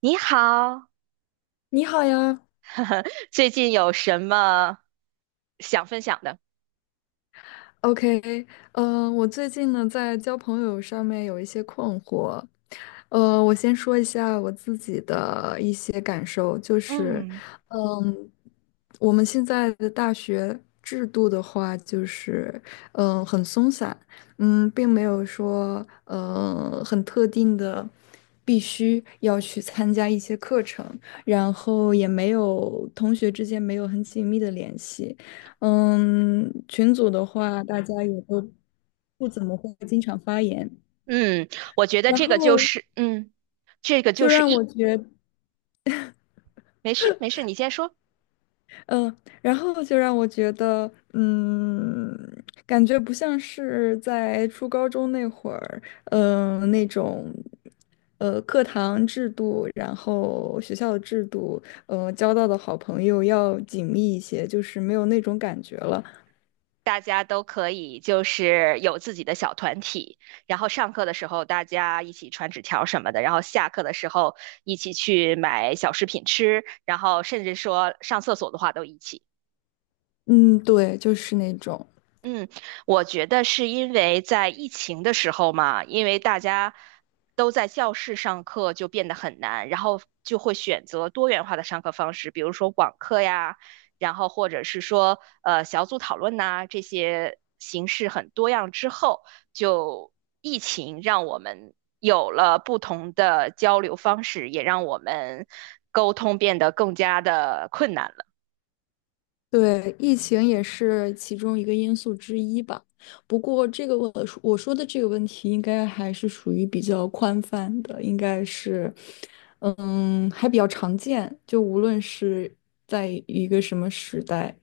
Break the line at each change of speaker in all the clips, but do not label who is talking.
你好，
你好呀
最近有什么想分享的？
，OK，我最近呢在交朋友上面有一些困惑。我先说一下我自己的一些感受，就是，
嗯
嗯，我们现在的大学制度的话，就是，很松散。并没有说，很特定的。必须要去参加一些课程，然后也没有同学之间没有很紧密的联系。群组的话，大家也都不怎么会经常发言。
嗯，我觉得
然
这个就
后
是，这个就
就
是
让
一，
我觉，
没事没事，你先说。
嗯、就让我觉得，感觉不像是在初高中那会儿，那种，课堂制度，然后学校的制度，交到的好朋友要紧密一些，就是没有那种感觉了。
大家都可以就是有自己的小团体，然后上课的时候大家一起传纸条什么的，然后下课的时候一起去买小食品吃，然后甚至说上厕所的话都一起。
嗯，对，就是那种。
嗯，我觉得是因为在疫情的时候嘛，因为大家都在教室上课，就变得很难，然后就会选择多元化的上课方式，比如说网课呀，然后或者是说小组讨论呐，这些形式很多样之后，就疫情让我们有了不同的交流方式，也让我们沟通变得更加的困难了。
对，疫情也是其中一个因素之一吧。不过，这个我说我说的这个问题，应该还是属于比较宽泛的，应该是，还比较常见。就无论是在一个什么时代，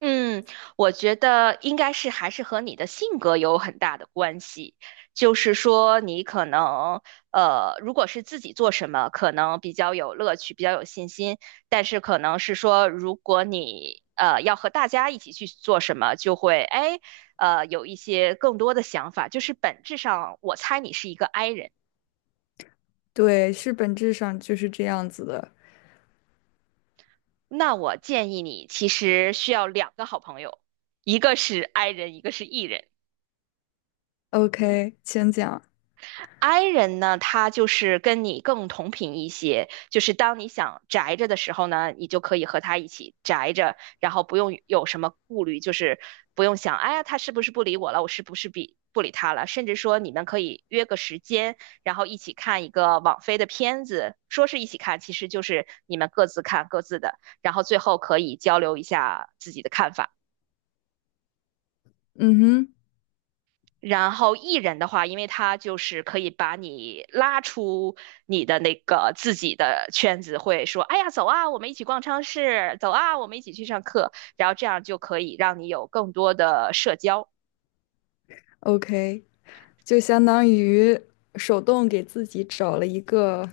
嗯，我觉得应该是还是和你的性格有很大的关系。就是说，你可能如果是自己做什么，可能比较有乐趣，比较有信心；但是可能是说，如果你要和大家一起去做什么，就会哎有一些更多的想法。就是本质上，我猜你是一个 I 人。
对，是本质上就是这样子的。
那我建议你其实需要两个好朋友，一个是 I 人，一个是 E 人。
OK,请讲。
I 人呢，他就是跟你更同频一些，就是当你想宅着的时候呢，你就可以和他一起宅着，然后不用有什么顾虑，就是不用想，哎呀，他是不是不理我了，我是不是比不理他了，甚至说你们可以约个时间，然后一起看一个网飞的片子，说是一起看，其实就是你们各自看各自的，然后最后可以交流一下自己的看法。
嗯哼
然后艺人的话，因为他就是可以把你拉出你的那个自己的圈子，会说，哎呀，走啊，我们一起逛超市，走啊，我们一起去上课，然后这样就可以让你有更多的社交。
，OK,就相当于手动给自己找了一个，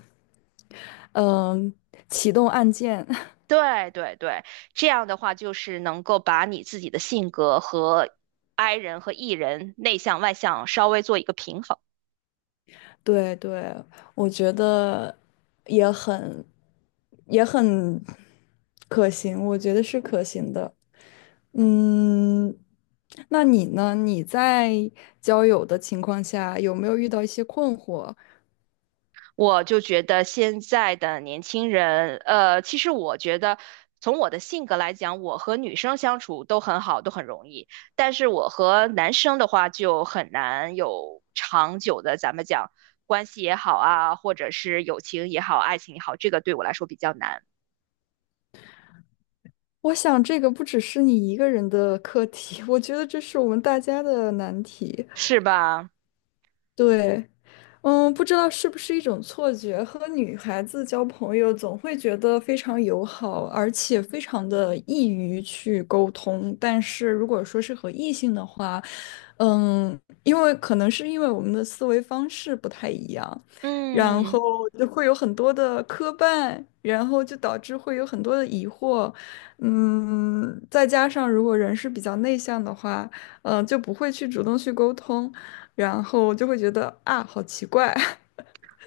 嗯，启动按键。
对对对，这样的话就是能够把你自己的性格和 I 人和 E 人内向外向稍微做一个平衡。
对对，我觉得也很也很可行，我觉得是可行的。嗯，那你呢？你在交友的情况下，有没有遇到一些困惑？
我就觉得现在的年轻人，其实我觉得从我的性格来讲，我和女生相处都很好，都很容易，但是我和男生的话就很难有长久的，咱们讲关系也好啊，或者是友情也好，爱情也好，这个对我来说比较难，
我想这个不只是你一个人的课题，我觉得这是我们大家的难题。
是吧？
对，不知道是不是一种错觉，和女孩子交朋友总会觉得非常友好，而且非常的易于去沟通。但是如果说是和异性的话，因为可能是因为我们的思维方式不太一样，然后
嗯。
就会有很多的磕绊，然后就导致会有很多的疑惑。再加上如果人是比较内向的话，就不会去主动去沟通，然后就会觉得啊，好奇怪。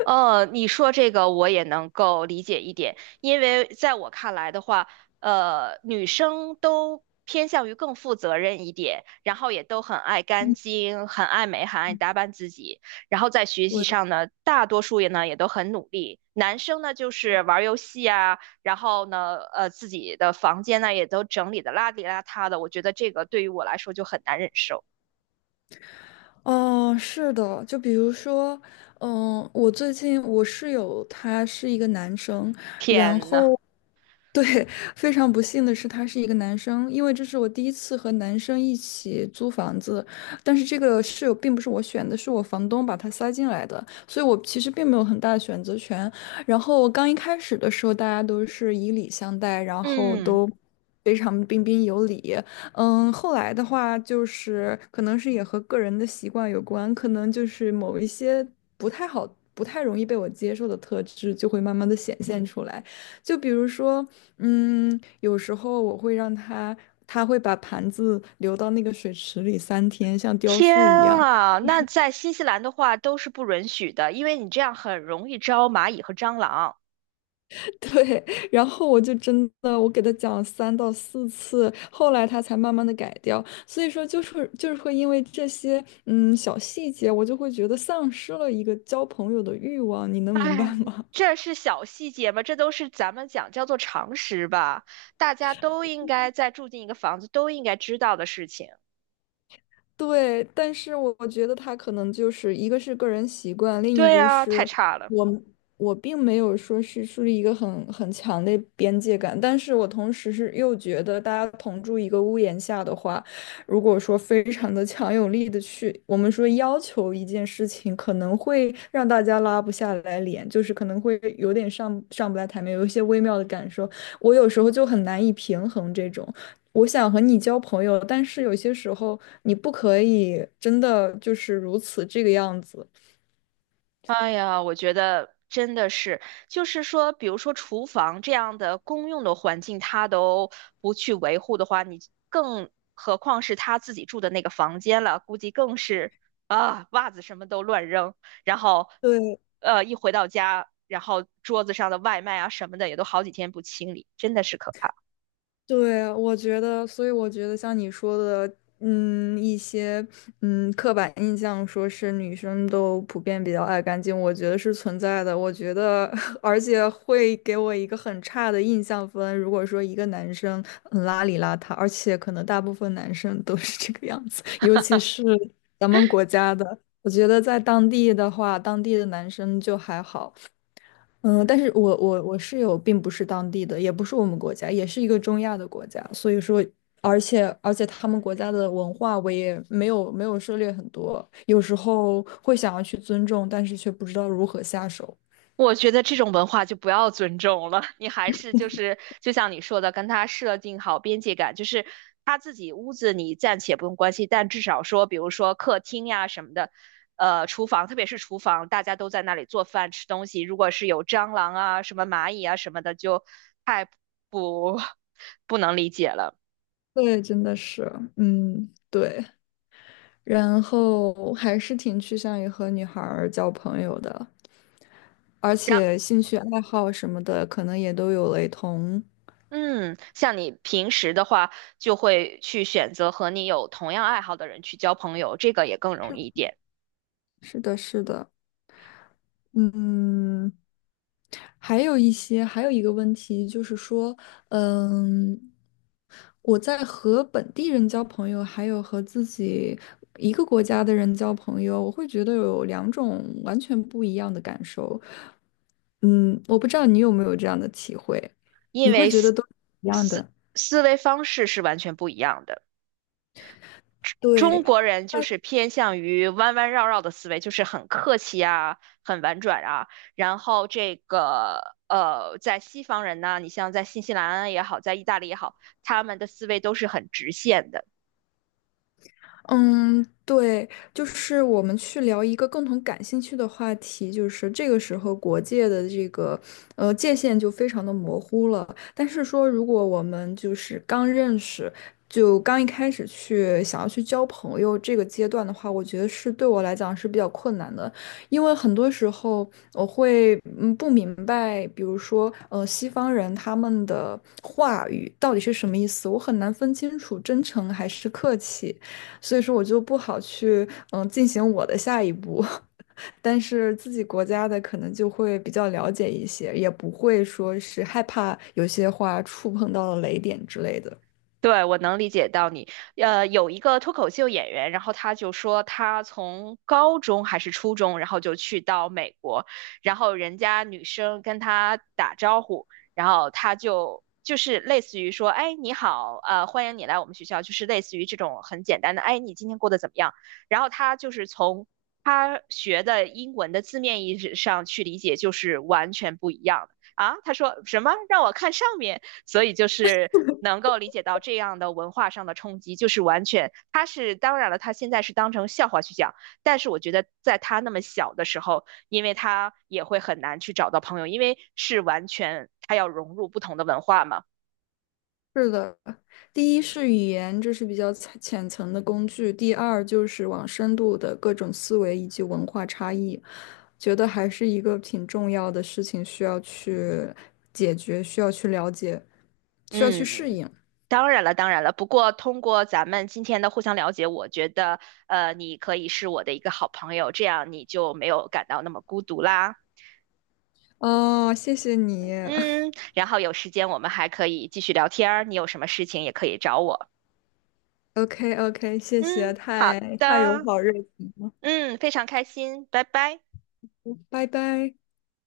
你说这个我也能够理解一点，因为在我看来的话，女生都偏向于更负责任一点，然后也都很爱干净，很爱美，很爱打扮自己，然后在学习上呢，大多数也都很努力。男生呢就是玩儿游戏啊，然后呢，自己的房间呢也都整理的邋里邋遢的，我觉得这个对于我来说就很难忍受。
哦，是的，就比如说，我最近我室友他是一个男生，然
天呐，
后，对，非常不幸的是他是一个男生，因为这是我第一次和男生一起租房子，但是这个室友并不是我选的，是我房东把他塞进来的，所以我其实并没有很大的选择权。然后我刚一开始的时候，大家都是以礼相待，然后
嗯。
都非常彬彬有礼。后来的话就是可能是也和个人的习惯有关，可能就是某一些不太好、不太容易被我接受的特质就会慢慢的显现出来。就比如说，有时候我会让他，他会把盘子留到那个水池里3天，像雕
天
塑一样。
啊，那在新西兰的话都是不允许的，因为你这样很容易招蚂蚁和蟑螂。
对，然后我就真的，我给他讲了3到4次，后来他才慢慢的改掉。所以说，就是会因为这些小细节，我就会觉得丧失了一个交朋友的欲望，你能明白
哎，
吗？
这是小细节吗？这都是咱们讲叫做常识吧，大家都应该在住进一个房子都应该知道的事情。
对，但是我觉得他可能就是一个是个人习惯，另一
对
个
啊，太
是
差了。
我我并没有说是树立一个很强的边界感，但是我同时是又觉得大家同住一个屋檐下的话，如果说非常的强有力的去，我们说要求一件事情，可能会让大家拉不下来脸，就是可能会有点上不来台面，有一些微妙的感受，我有时候就很难以平衡这种。我想和你交朋友，但是有些时候你不可以真的就是如此这个样子。
哎呀，我觉得真的是，就是说，比如说厨房这样的公用的环境，他都不去维护的话，你更何况是他自己住的那个房间了，估计更是啊，袜子什么都乱扔，然后，
对，
一回到家，然后桌子上的外卖啊什么的也都好几天不清理，真的是可怕。
对，我觉得，所以我觉得像你说的，一些刻板印象，说是女生都普遍比较爱干净，我觉得是存在的。我觉得，而且会给我一个很差的印象分。如果说一个男生很邋里邋遢，而且可能大部分男生都是这个样子，尤其是咱们国家的，我觉得在当地的话，当地的男生就还好。但是我室友并不是当地的，也不是我们国家，也是一个中亚的国家，所以说，而且他们国家的文化我也没有涉猎很多，有时候会想要去尊重，但是却不知道如何下手。
我觉得这种文化就不要尊重了，你还是就是就像你说的，跟他设定好边界感，就是他自己屋子你暂且不用关心，但至少说，比如说客厅呀什么的，厨房，特别是厨房，大家都在那里做饭吃东西，如果是有蟑螂啊、什么蚂蚁啊什么的，就太不 不能理解了。
对，真的是，嗯，对，然后还是挺趋向于和女孩儿交朋友的，而
然，
且兴趣爱好什么的可能也都有雷同。
嗯，像你平时的话，就会去选择和你有同样爱好的人去交朋友，这个也更容易一点。
是的，是的。嗯。还有一个问题就是说，嗯，我在和本地人交朋友，还有和自己一个国家的人交朋友，我会觉得有两种完全不一样的感受。嗯，我不知道你有没有这样的体会，
因
你会
为
觉得都一样
思
的。
思维方式是完全不一样的。中
对，
国人就是偏向于弯弯绕绕的思维，就是很客气啊，很婉转啊。然后这个在西方人呢，你像在新西兰也好，在意大利也好，他们的思维都是很直线的。
嗯，对，就是我们去聊一个共同感兴趣的话题，就是这个时候国界的这个界限就非常的模糊了。但是说，如果我们就是刚认识，就刚一开始去想要去交朋友这个阶段的话，我觉得是对我来讲是比较困难的，因为很多时候我会不明白，比如说西方人他们的话语到底是什么意思，我很难分清楚真诚还是客气。所以说我就不好去进行我的下一步。但是自己国家的可能就会比较了解一些，也不会说是害怕有些话触碰到了雷点之类的。
对，我能理解到你。有一个脱口秀演员，然后他就说他从高中还是初中，然后就去到美国，然后人家女生跟他打招呼，然后他就是类似于说，哎，你好，欢迎你来我们学校，就是类似于这种很简单的，哎，你今天过得怎么样？然后他就是从他学的英文的字面意思上去理解，就是完全不一样的。啊，他说什么？让我看上面。所以就是能够理解到这样的文化上的冲击，就是完全他是当然了，他现在是当成笑话去讲，但是我觉得在他那么小的时候，因为他也会很难去找到朋友，因为是完全他要融入不同的文化嘛。
是的，第一是语言，这是比较浅层的工具；第二就是往深度的各种思维以及文化差异，觉得还是一个挺重要的事情，需要去解决，需要去了解，需要去适
嗯，
应。
当然了，当然了。不过通过咱们今天的互相了解，我觉得，你可以是我的一个好朋友，这样你就没有感到那么孤独啦。
哦，谢谢你。
嗯，然后有时间我们还可以继续聊天儿，你有什么事情也可以找我。
OK OK,谢谢，
嗯，好
太太有
的，
好日子，
嗯，非常开心，拜拜。
拜拜。